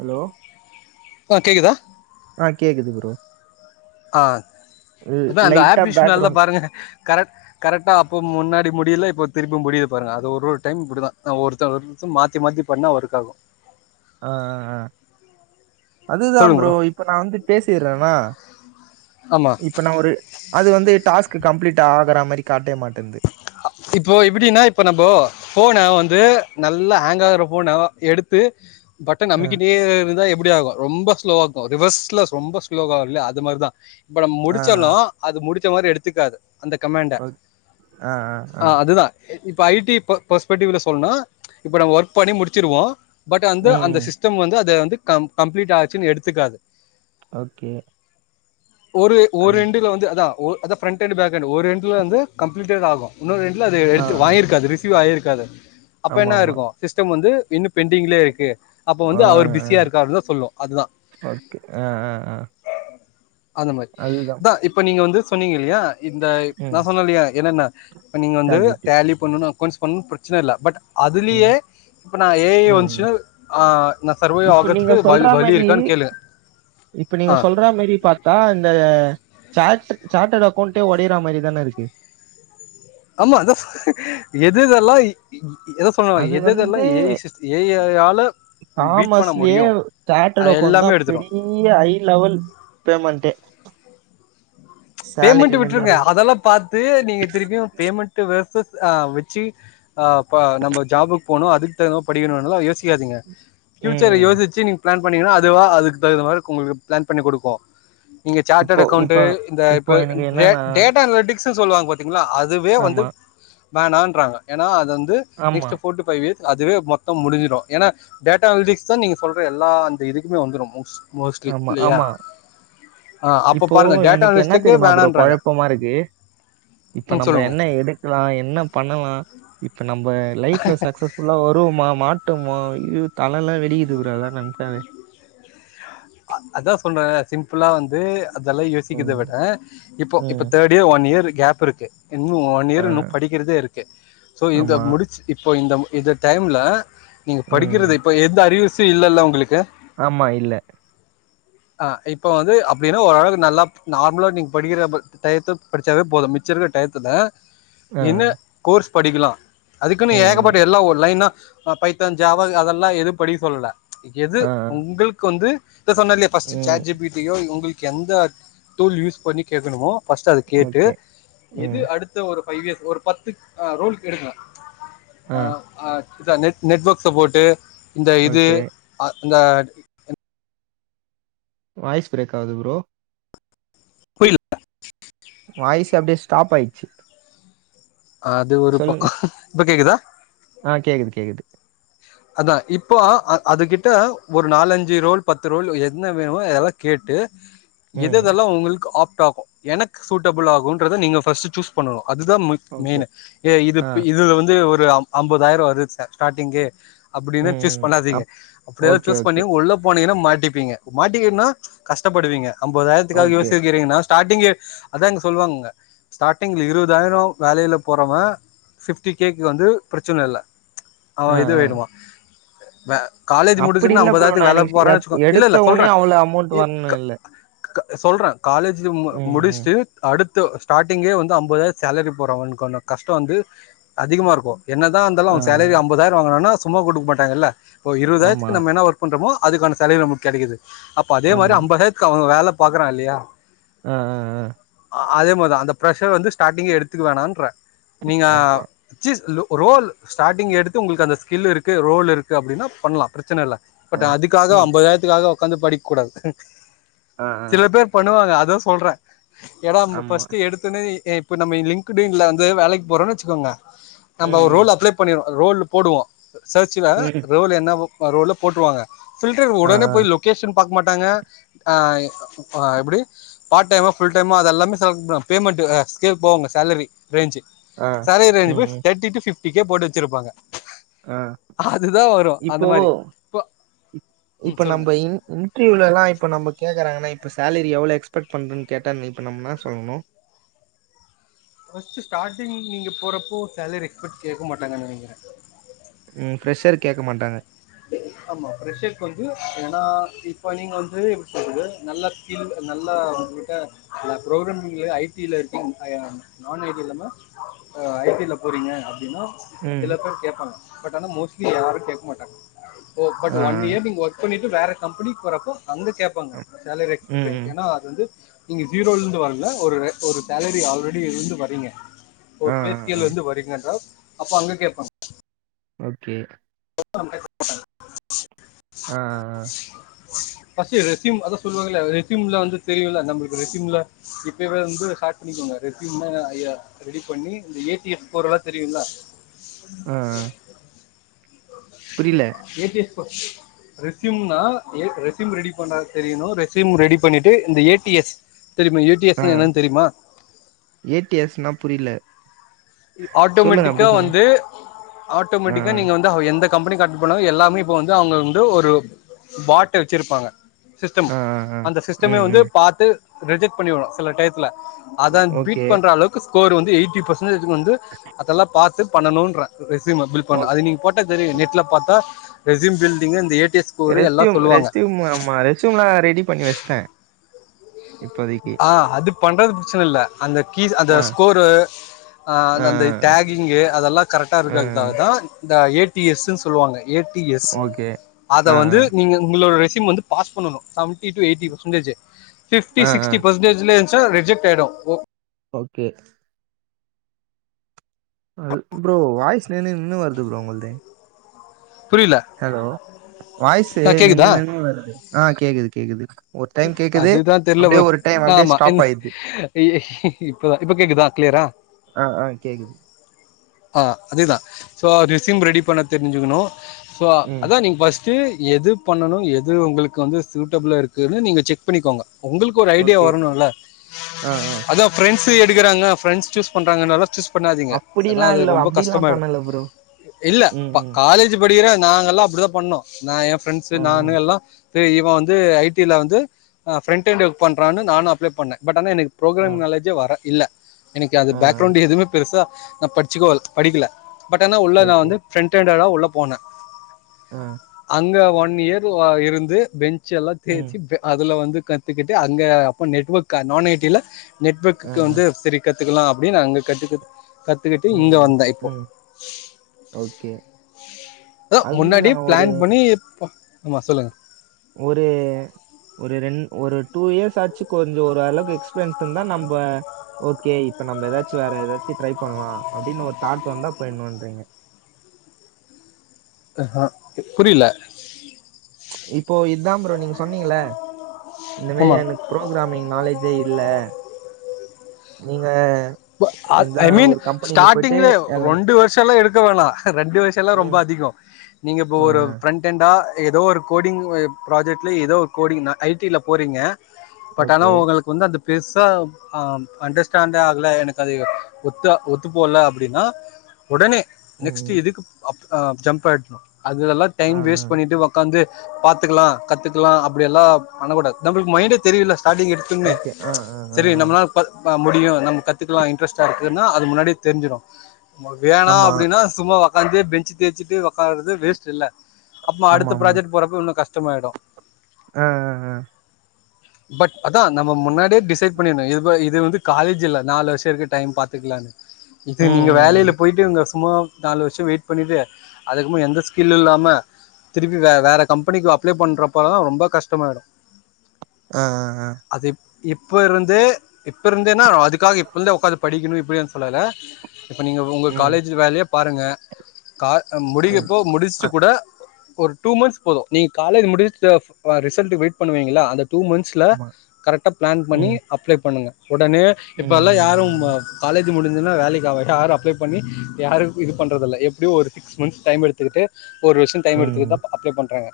Hello ஆ கேக்குதா ஆ கேக்குது ப்ரோ ஆ அதா அந்த லைட்டா ஆப் இஷ்ஷூனால பேக்ரவுண்ட் பாருங்க கரெட் கரட்டா அப்போ முன்னாடி முடியல இப்போ திரும்பி முடிய பாருங்க அது ஒரு ஒரு டைம் இப்டிதா ஒருத்ர் ஒருர்து மாத்தி மாத்தி பண்ணா ஒர்க் ஆகு ஆ ஆ ஆ அதுதா ப்ரோ இப்ப நா வந்து பேசிறனா ஆமா இப்ப நா ஒரு அது வந்து டாஸ்க்கு கம்ப்ளீட் ஆகற மாரி காட்டவே மாட்டேன்து இப்போ எப்பிடின்னா இப்ப நம்போ ஃபோன வந்து நல்லா ஹேங்க் ஆகுற ஃபோனா எடுத்து பட்டன் ஆ அமிக்கிட்டே இருந்தா எப்டி ஆகு ரொம்ப ஸ்லோவாக்கு ரிவர்ஸ்லஸ் ரொம்ப ஸ்லோவால்லயா அது மாரிதா இப்ப நம் ஆ ஆ முடிச்சாலு அது முடிச்ச மாறி எடுத்துக்காது அந்த கமெண்ட் ஓக் ஆ ஆ ஆ அதுதா இப்ப ஐ டி பர்ஸ்பட்டிவ்ல சொல்னா இப்ப நம்ம ஒர்க் பண்ணி முடிச்சிருவோ பட் அந்த அந்த ம் சிஸ்டம் வந்து அத வந்து கம் கம்ப்ளீட் ஆச்சுன் எடுத்துக்காது ஓகே ஒரு ஒரு அது எண்டுல வந்து அதா ஒ ஃப்ரண்டெண்ட்டு பேக்கேண்டு ஒரு எண்டுல வந்து கம்பிளிடட் ஆகு இன்னொரு எண்டுல அது ஆ எடுத்து ஆ வாங்கிர்க்காது ரிசீவ் ஆயிருக்காது அப்ப ஆமா என்ன ஆமா இருக்கு சிஸ்டம் வந்து இன்னு பெண்டிங்லே இருக்கு அப்போ ஆ வந்து அவர் ஆ பிஸியா இருக்காரு தா சொல்லு அதுதா ஓகே ஆ ஆ ஆ அந்த மாரி அதுதா தா இப்ப நீங்க வந்து சொன்னீங்க இல்லையா இந்த நா ம் சொன்ன இல்லையா என்னென்ன இப்ப நீங்க வந்து chat G B D tally பண்ணனு அக்கோண்ட்ஸ் பண்ணனு பிரெச்சன இல்ல பட் ம் அதுலியே இப்ப நா ஏ ஐ ம் வந்துச்சு ஆ நா சர்வே இப்ப நீங்க ஆகற்துக்கு சொல்ற வல் வலி மாரி இருக்கான் கேளு இப்ப நீங்க சொல்ற மெரி பாத் தா இந்த சாட்டு சாட்டட் அக்கோண்டே ஒடையிற மாரி தான இருக்கு ஆமா அதா எதுதல்லா எத சொன்னாலு அது எதுதெல்லா ஏ ஐ சிஸ் ஏ ஐ ஆல காமர்ஸ்லியே சாட்டட் அக்கவுண்ட் தா எல்லாமே எடுத்துடு பெரி ய ஐ லெவல் பேமெண்ட்டே பேமெண்ட்டு சேலரில இருந்து விட்டுருங்க வர்றது. அதெல்லா பாத்து நீங்க திருப்பியு பேமெண்ட்டு வெர்ஸஸ் ஆ வெச்சு ஆ இப்ப நம்ம ஜாப்க்கு போணு அதுக்கு தகுந்தமா படிக்கணுன்ல்லா யோசிக்காதிங்க ஃபியூச்சர ம் யோசிச்சு நீங்க பிளான் பண்ணீங்கன்னா அதுவா அதுக்கு தகுந்த மாரி உங்களுக்கு பிளான் பண்ணி குடுக்கு இங்க இப்போ சார்ட்டட் அக்கௌண்ட்டு இப்போ இந்த இப்போ இப்ப எனக்கு டேட் என்னன்னா டேட்டா அனலிட்டிக்ஸ் சொல்லுவாங்க பாத்தீங்களா அதுவே வந்து ஆமா வேனான்றாங்க ஏனா அது வந்து ஆமா next four to five years அதுவே மொத்தோ முடிஞ்சிடு ஏனா டேட்டா அனலிட்டிக்ஸ் தா நீங்க சொல்ற எல்லா அந்த இதுக்குமே வந்துரு மோஸ் மோஸ்ட்லி ஆமா இல்லையா ஆமா ஆ அப்ப இப்போ பாருங்க எனக்கு டேட்டாவெஸ் என்ன தெரியுமா ப்ரோ கொழப்பமா இருக்கு இப்ப ம் நம்ம சொல்லுங்க. என்ன எடுக்கலா என்ன பண்ணலா இப்ப நம்ம லைஃப்ல சக்சஸ் நல்லா வருவுமா மாட்டமா இது தலல்லா வெடிக்குது ப்ரோ அதலா நனைச்சாவே அதா சொன்ன சிம்பிளா வந்து அதல்லா யோசிக்கத ம் விட இப்போ இப்ப ம் that to one year gap இருக்கு இன்னு ஒ ஒன் ஆ இயர் இன்னு படிக்கிறதே இருக்கு சோ இந்த ஆமா முடிச்சு இப்போ இந்த இந்த டைம்ல நீங்க ம் படிக்கிறது இப்ப எந்த அறிவசு இல்லல்ல உங்களுக்கு ஆமா இல்ல ஆ இப்ப வந்து அப்டின்னா ஓரளவுக்கு நல்லா நார்மலா நீங்க படிக்கிற ப டயத்த படிச்சாவே போது மிச்ச இருக்க டயத்துல ஆ என்ன கோர்ஸ் படிக்கலா அதுக்குன்னு ம் ம் ஏகப்பட்ட எல்லா ஒ லைனா பைத்தான் ஜாவா அதெல்லா எது படிக்க சொல்லல எது ஆ ஆ. உங்களுக்கு வந்து இத சொன்ன இல்லையா ஃபர்ஸ்ட்டு ம். சாட் ஜி பிட்டியோ உங்களுக்கு எந்த டூல் யூஸ் பண்ணி கேக்கணுமோ ஃபஸ்ட்டு அத கேட்டு ஓகே. எது ம். அடுத் து ஒரு ஃபைவ் இயர்ஸ் ஒரு பத்து ரோல்க்கு எடுக்னு ஆ. அ அ த நெட் நெட்வொர்க்ஸ போட்டு இந்த இது ஓகே. அ இந்த வாய்ஸ் பிரேக் ஆவுது ப்ரோ புரில வாய்ஸே அப்டியே ஸ்டாப் ஆயிச்சு அது ஒரு பக்கோ இப்ப கேக்குதா ஆ கேக்குது கேக்குது அதா இப்போ அ அது கிட்ட ஒரு நாலஞ்சு ரோல் பத்து ரோல் என்ன வேணமோ அதெல்லா கேட்டு எது ம். எதெல்லா உங்களுக்கு ஆப்ட் ஆகு எனக்கு சூட்டபிள் ஆகுன்றத நீங்க ஃபஸ்ட்டு சூஸ் பண்ணனு அதுதா ஓகே. மெயினு ஏ இது ஆ. இதுல வந்து ஒரு அம் அம்பதாயிரோ வருது ஸ ஸ்டார்ட்டிங்கு ம், அப்டினா சூஸ் ம். பண்ணாதீங்க அப் அப்டியாவது ஓகே, சூஸ் ஓகே, பண்ணி உள்ள போனீங்கன்ன மாட்டிப்பீங்க மாட்டிக்கன்னா கஷ்டப்படுவீங்க அம்பதாயிரத்துக்காக ஓகே. யோசிக்கிறீங்கனா ஸ்டார்டிங்கே அதா இங்க சொல்லுவாங்கங்க ஸ்டார்ட்டிங்ல இருவதாயிரோ வேலையில போறவ ஃபிஃப்டி கேக்கு வந்து பிரச்சன இல்ல அவ ஆ, இது ஆ. ஆய்டுவா காலேஜ் அப்படி முடிச்சோன்னே இல்ல ப்ரோ. அம்பதாயிரத்துக்கு நான் வேல எனக்கு போறான்னு எத் வச்சுக்கோங் இல்ல எடுத்த இல்ல சொல்ற உடனே அவ்வளோ அமௌண்ட் இ வரணும் க இல்ல. சொல்ற காலேஜ்ஜு ம ம், ம். முடிச்சுட்டு அடுத்து ஸ்டார்ட்டிங்கே வந்து அம்பதாயிரோ சேலரி போடுறவுனுக்கான கஷ்ட்டோ வந்து அதிகமா இருக்கு என்னதா இந்தாலு ஆ, அவ ஆ. சேலரி அம்பதாயிரோ வாங்கரானா சும்மா குடுக்க மாட்டாங்கல்ல ஒரு ஆமா, இருவதாயிரத்துக்கு நம்ம என்னா ஒரு பண்றமோ அதுக்கான சேலரி நமக் கெடைக்குது அப்ப அதே மாரி ஆமா. ஐம்பதாயக்கு அவுங்க வேல பாக்கறா இல்லையா அ அ அ அதே மார்தா அந்த ப்ரெஷர வந்து ஸ்டார்டிங்கே எடுத்துக்க வேணான்ற நீங்க ஆமா. சீஸ் ல் ரோல் ஸ்டாரிங் எடுத்து உங்களுக்கு அந்த ஸ்கில் இருக்கு ரோல் இருக்கு அப்டின்னா பண்லா பிரச்சன இல்ல ஆ. பட் அதுக்காக ம். ஐம்பதாயிரத்துக்காக உக்காந்து படிக்க கூடாது ஆ, ஆ. சில பேர் பண்ணுவாங்க அதா சொல்ற எதாம் ஆமா. ஃபர்ஸ்ட்டு எடுத் தொன்னே இ இப்ப நம்ம லிங்ன்க்கிடுன்ல வந்து வேலைக் போறோம் வச்சுக்கோங்க ம், நம்ப ம். ரோல் அப்ளை பண்ணிருவோ ரோல்லு போடுவோ சர்ச்ல ம். ரோல் என்ன ரோல்லோ போட்ருவாங்க ஃபில்டர் ஆ, உடனே ஆ. போய் லொகேஷன் பாக்க மாட்டாங்க அ எப்படி பார்ட் டைம்மா ஃபுல் டைம்மா அதெல்லாமே செலக் ப பேமண்ட்டு அ ஸ்கேல் போவாங்க சேலரி ரேஞ்சு ஆ. சேலரி ரேஞ்ச் ம், போயி ம். தேர்ட்டி டூ ஃபிப்டிக்கே போட்டு வச்சிருப்பாங்க அ அதுதான் வரும் அந்த இப்போ மாதிரி இப்போ ம் இப்போ நம்ப சொல்லுங்க இன் இன் இன்ட்ரிவ்யூலெல்லா இப்ப நம்ப கேக்குறாங்கனா இப்ப சேலரி எவ்ளோ எக்ஸ்பெக்ட் பண்றன் கேட்டா இப்ப நம் இன்னா சொல்லணு ஃபர்ஸ்ட்டு ஸ்டார்டிங் நீங்க போறப்போ சேலரி எக்ஸ்பெக்ட் கேக்க மாட்டங்க நெனைக்கிற ம் ஃப்ரெஷ்ஷருக் கேக்க மாட்டாங்க ஆமா ஃப்ரெஷருக்கு வந்து ஏன்னா இப்ப நீங்க வந்து எப்டி சொல்றது நல்ல முக்கியம் நல்லா உட்டா நா புரோகிராமிங்லா ஐ டில இருக்க ஐ எம் நான் ஐ டி இல்லாம ஐ டில போறீங்க அப்டின்னா ம். இதுல பேர் கேப்பாங்க பட் ஆனா மோஸ்ட்லி யாரும் கேக்க மாட்டாங்க சோ பட் ஆ, ஒன் இயர் நீங்க ஒர்க் பண்ணிட்டு வேற கம்பெனிக்கு வரப்போ அங்க கேப் பாங்க ஆ. சேலரி ம், எக்ஸ்பெக்ட்டு ம். ஏன்னா அது வந்து நீங்க ஜீரோலுந்து வரல ஒரு ஒரு சேலரி ஆல்ரெடி இருந்து வரீங்க ஆ, ஒரு பே ஆ, ஆ. ஸ்கேல்லந்து வரீங்க என்றால் அப்ப அங்க கேப்பாங்க ஓகே [inaudible] ஆ, ஆ, ஃபர்ஸ்ட்டு ரெஸ்யூம் அதா சொல்லுவாங்கள்ல ரெஸ்யூம்ல வந்து தெரியுல நம்ளுக்கு ரெஸ்யூம்ல இப்பவே வந்து ஷார்ட் பண்ணிக்கோங்க ரெஸ்யூம் தா ஐயா ரெடி பண்ணி இந்த ஏ டி எம் போடல்லா தெரியுல அ அ ஏ டி எம் பா ரெஸ்யூம்னா ரெஸ்யூம் ரெடி பண்ண தெரியணும் ரெஸ்யூம் ரெடி பண்ணிட்டு இந்த ஏ டி எஸ் தெரியுமா ஏ டி எஸ்னா என்னன் தெரிமா ஏ டி எஸ் னா புரியில ஆட்டோமெட்டிக்கா வந்து ஆ, ஆட்டோமெட்டிக்கா ஆ. நீங்க வந்து எந்த கம்பெனிக்கார்ட்டு போனாலும் எல்லாமே இப்ப வந்து அவங்க வந்து ஒரு பாட்ட வெச்சிருப்பாங்க சிஸ்டம் ஆ, ஆ, ஆ. அந்த சிஸ்டமே ம், வந்து ம். பாத்து ரிஜெக்ட் பண்ணிவிரும் சில டைத்துல ஓ அதா ஓகே. பீட் பண்ற அளவுக்கு ஸ்கோர் வந்து எயிட்டி பர்சன்டேஜ் வந்து அதெல்லா பாத்து பண்ணணும்ன்ற ரெஸ்யூம்ம பில் பண்ண ஓக் அது நீங்க போட்ட தெரியும் நெட்ல பாத்தா ரெஸ்யூம் பில்டிங்க இந்த ஏ டி எஸ் ஸ்கோரு எல்லா ரெஸ்ட்டியும் சொல்லுவாங்க ரெஸ்ட்டியும் ஆமா ரெஸ்யூம்லா ரெடி பண்ணி வஷ்ட்ட ஆ அது பண்றது பிரச்சன இல்ல அந்த கீர் அந்த ஆ, ஸ்கோரு ஆ அந்த டாகிங்கு அதெல்லா கரெக்ட்டா ஆ, இருக்கதுக்காக ஆ. தா இந்த ஏ டி எஸ் ன் சொல்லுவாங்க ஏ டி எஸ் ஓகே. அத ஆ, வந்து ஆ. நீங்க உங்களோட ரெஸ்யூம் வந்து பாஸ் பண்ணனும் செவென்டி டூ எயிட்டி பெர்சன்டேஜ்ஜி ஃபிப்டி ஆ, ஆ. சிக்ஸ்ட்டி பெர்சன்டேஜ்லே இருந்ச்சுன்னா அது ரிஜெக்ட் ஆயிடோ ஓகே ப்ரோ வாய்ஸ் நின்னு நின்னு வருது ப்ரோ உங்கள்து புரியில ஹலோ வாய்ஸு நின்னு நின்னு வருது ஆ கேக்குது கேக்குது ஒரு டைம் கேக்குது அதுதா தெர்ல அப்டியே ப்ரோ ஒரு டைம் அப்டியே ஆமா என்ன ஸ்டாப் ஆயிடுது இப்ப இப்ப கேக்குதா கிளியரா அ அ கேக்குது ஆ அதேதா ஸோ ரெசிம் ரெடி பண்ண தெரிஞ்சுக்கணு ஸோ ம் அதா நீங்க ஃபர்ஸ்ட் எது பண்ணணும் எது உங்களுக்கு வந்து சூட்டபிளா இருக்குன்னு நீங்க செக் பண்ணிக்கோங்க உங்களுக்கு ஒரு ஐடியா ஓகே வரணும்ல்ல ஆ ஆ அதா ஃபிரெண்ட்ஸ் எடுக்கிறாங்க ஃபிரெண்ட்ஸ் சூஸ் பண்றாங்கல்ல சூஸ் பண்ணாதீங்க ஏன்னா அப்டிலா அது இல்ல ரொம்ப அப்டிலா கஷ்டமாயிடு பண்ணல ப்ரோ இல்ல ம் ம் காலேஜ் படிக்குற நாங்க எல்லா அப்டித்தா பண்ணோ எய ஃபிரெண்ட்ஸ் ஆ நானு ஆ எல்லா இவ வந்து ஐடி ஐடி ல வந்து அ ஃபிரண்டன்டுக்கு பண்றான்னு நானும் அப்ளே பண்ணே பட் ஆனா எனக்கு ஆ புரோகிராம் நாலேஜே வர இல்ல எனக்கு அந்த ஆ ஆ பேக்ரௌண்ட் எதுவுமே பெருசா நா படிச்சுக்கோ படிக்கல பட் ஆனா உள்ள நா ஓகே வந்து பிரண்டண்டா தா உள்ள போனே ஆ அங்க ஒன் இயர் [unintelligible] இருந்து பெஞ்சு எல்லா ம் தேய்சி அதுல வந்து கத்துக்கிட்டு அங்க அப்ப நெட்வொர்க் நான் ஐ டி ல ஆ நெட்வர்க்கு ஆ வந்து ஃப்ரீ கத்துக்கலா அப்டின்னு அங்க கத்து கத்துக்கிட்டு ம் இங்க ம் வந்த இப்போ ம் ஓகே ஓ முன்னாடி அதுதா ஒரு பிளான் பண்ணி ப்ப ‌ஆமா சொல்லுங்க ஒரு ஒரு ரெண் ஒரு டூ இயர்ஸ் ஆச்சு கொஞ்ச ஒரு அளவுக்கு எக்ஸ்பீரியன்ஸ் இருந்தா நம்ப ஓகே இப்ப நம்ம ஏதாச்சு வேற ஏதாச்சும் ட்ரை பண்ணலா அப்டின்னு ஒரு தாட் வந்தா இப்ப என்ன பண்றீங்க ஹா புரில இப்போ இதா ஃப்ரோ நீங்க சொன்னீங்கள இந்த மேறி ஆமா எனக்கு ப்ரோக்ராமிங் நாலேஜே இல்ல நீங்க எந்த [unintelligible] ஐ மீன் ஒரு கம்பெனில போயிட்டு ஸ்டார்ட்டிங்கல எல்லாமே ரெண்டு வருஷ எல்லா எடுக்க வேணா ரெண்டு வருஷ எல்லா ரொம்ப ம் அதிகம் நீங்க இப்ப ஆ ஒரு ஃபிரண்ட் அட்டெண்டா ஏதோ ஒரு கோடிங் ப்ராஜெக்ட்ல ஏதோ ஒரு கோடிங் நா ஐடி ல போறீங்க பட் ஆனா ஓகே உங்களுக்கு வந்து அந்த பெருசா அண்டர்ஸ்டண்ட் ஆ இல்ல எனக்கு அது ஒத்து ஒத்து போல அப்டின்னா உடனே நெக்ஸ்ட் ம் இதுக்கு ஜம்ப் ஆயினு அதுல்லா ஆ டைம் வேஸ்ட் பண்ணிட்டு உக்காந்து பாத்துக்கலா கத்துக்கலா அப்டில்லா பண்ணக்கூடாது நம்மளுக்கு மைன்டே தெரியுல ஸ்டாடிங்க ஓகே ஆ ஆஆ ப முடியு நம்ம கத்துக்கலா இன்ட்ரெஸ்ட்டா இருக்குன்னா அது முன்னாடி தெரிஞ்சிடு வேணா ஆமா அப்டின்னா சும்மா உக்காந்து பெஞ்சு தேஞ்சுட்டு உக்காறது வேஸ்ட இல்ல அப்ப ஆமா அடுத்த ஆமா ப்ராஜெக்ட் போறப்ப இன்னு கஷ்ட கஷ்டமாயிடு அ அ அ பட் அதா நம்ம முன்னாடியே டிசைட் பண்ணிடனு இது இது வந்து காலேஜ்ல்ல நாலு வருஷ இருக்கு டைம் பாத்துக்கலான்னு ம் இப்ப நீங்க ம் ம். வேலையில போயிட்டு இருங்க சும்மா நாலு வருஷ வெயிட் பண்ணிட்டு அதுக்கு அப்பற எந்த ஸ்கில்லு இல்லாம திருப்பி வே வேற கம்பெனிக்கு அப்ளை பண்றப்பல தா ரொம்ப கஷ்டமாயிடு ஆ ஆ ஆ அது இப்ப இருந்து இப்ப இருந்தேன்னா அதுக்காக இப்பல இருந்து உக்காந்து படிக்கணும் இப்டினு சொல்லல இப்ப நீங்க உங்க ம் காலேஜ் வேலைய பாருங்க கா ம் முடிக்கப்போ முடிச்சிட்டு அத்- கூட ஒரு டூ மன்த்ஸ் போதும் நீங்க காலேஜ் முடிச்ச ரிசல்ட்க்கு வெயிட் பண்ணுவீங்களா அந்த டூ மந்த்ஸ் சில ஆமா கரெக்டா பிளான் பண்ணி ம் அப்ளை பண்ணுங்க உடனே ம் இப்ப எல்லா யாரும் ம் காலேஜ் முடிஞ்சதுன்னா வேலைக்கு ஆக யாரும் அப்ளை பண்ணி யாரும் இது பண்ணறதில்ல எப்டியு ஒரு சிக்ஸ் மன்த் டைம் எடுத்துக்கிட்டு ஒரு வருஷ டைம் எடுத்துக்கிட்டு ம் தா அப்ளை பண்றாங்க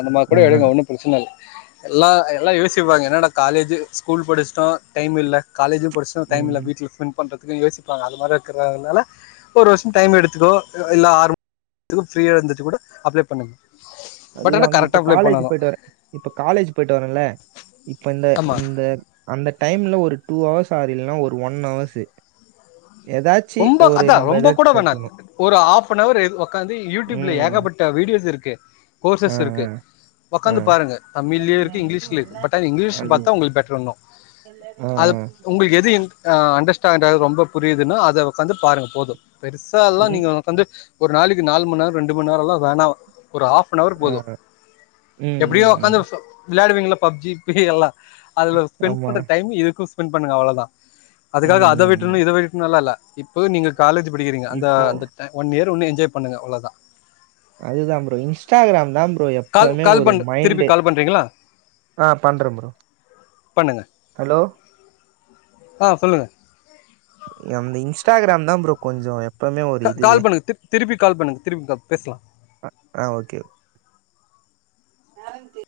அந்த மாதிரி ஆ கூட ஆ. எடுங்க ஒன்னு ஒரிஜினல் எல்லா எல்லா யோசிப்பாங்க என்னாடா காலேஜ் ஸ்கூல் படிச்சிட்டோ டைம் இல்ல காலேஜும் பொருச டைம்ல்ல ம் வீட்டில ஃப்ன் பண்றதுக்கு யோசிப்பாங்க அது மாதிரி இருக்கனால ஒரு வருஷம் டைம் எடுத்துக்கோ இல்ல ஆறு த்துக்கு பிரீயா இருந்துட்டு கூட அப்ளை பண்ணுங்க பட் ஆனால் அதுதான்ங்க இப்ப கரெக்டாக அப்ளை காலேஜ் பண்ணணும் போயிட்டு வரேன் இப்ப காலேஜ் போயிட்டு வரேன்ல இப்ப இந்த ஆமாம் இந்த அந்த டைம்ல ஒரு டூ அவர்ஸ் ஆர் இல்லன்னா ஒரு ஒன் ஹவர்ஸ் ஏதாச்சி ரொம்ப ஒரு அதான் நம்ம ரொம்ப ஏதா கூட வேணாம் கட்டணு ஒரு ஹாப் அன் ஹவர் இது உக்காந்து யூடியூப்ல ம். ஏகப்பட்ட வீடியோஸ் இருக்கு ஆ, கோர்சஸ் இருக்கு ஆ, ஆ. உக்காந்து பாருங்க தமிழ்லயு இருக்கு இங்கிலீஷ்ல இருக்கு பட் அ இங்கிலீஷ்ல அது பாத்தா உங்களுக்கு பெட்டர் உன்னு ஆ, ஆ. அது உங்களுக்கு எது இன் ஆ அண்டர்ஸ்டாது ரொம்ப புரியுதுன்னா அதை உக்காந்து பாருங்க போது பெருசா எல்லா ம். நீங்க வந்து ஒரு நாளைக்கு நாலு மணி நேரோ ரெண்டு மணி நேரோ எல்லா வேணா ஒரு ஆப் ஆப் ஹவர் ஆ. போதும் ம், எப்டியோ ம், ம். உக்காந்து விளையாடுவீங்களா பப்ஜி பே எல்லா அதுல ஸ்பெண் ஆமா. பண்ற டைம் இதுக்கு ஸ்பெண்ட் பண்ணுங்க அவ்வளோதா அதுக்காக ம், அத ம், ம். விட்டுறணு இத விட்டுறணும்ல்லா இல்ல இப்போ நீங்க காலேஜ் படிக்கிறீங்க அந்த இப்போ அந்த ஒன் இயர் உன்னு என்ஜாய் பண்ணுங்க அவ்ளதா அதுதா ப்ரோ இன்ஸ்டாகிராம் தா ப்ரோ எப் கால் எப்பவுமே கால் ஒரு பண் திருப்பி மைண்டு கால் பண்றீங்களா ஆ பண்றே ப்ரோ பண்ணுங்க ஹலோ ஆ சொல்லுங்க அந்த இன்ஸ்டாகிராம் தா ப்ரோ கொஞ்சோ க கால் பண்ணுங்க திரு திருப்பி கால் பண்ணுங்க திருப்பி கா பேசலா ஆ ஓகே என்னாது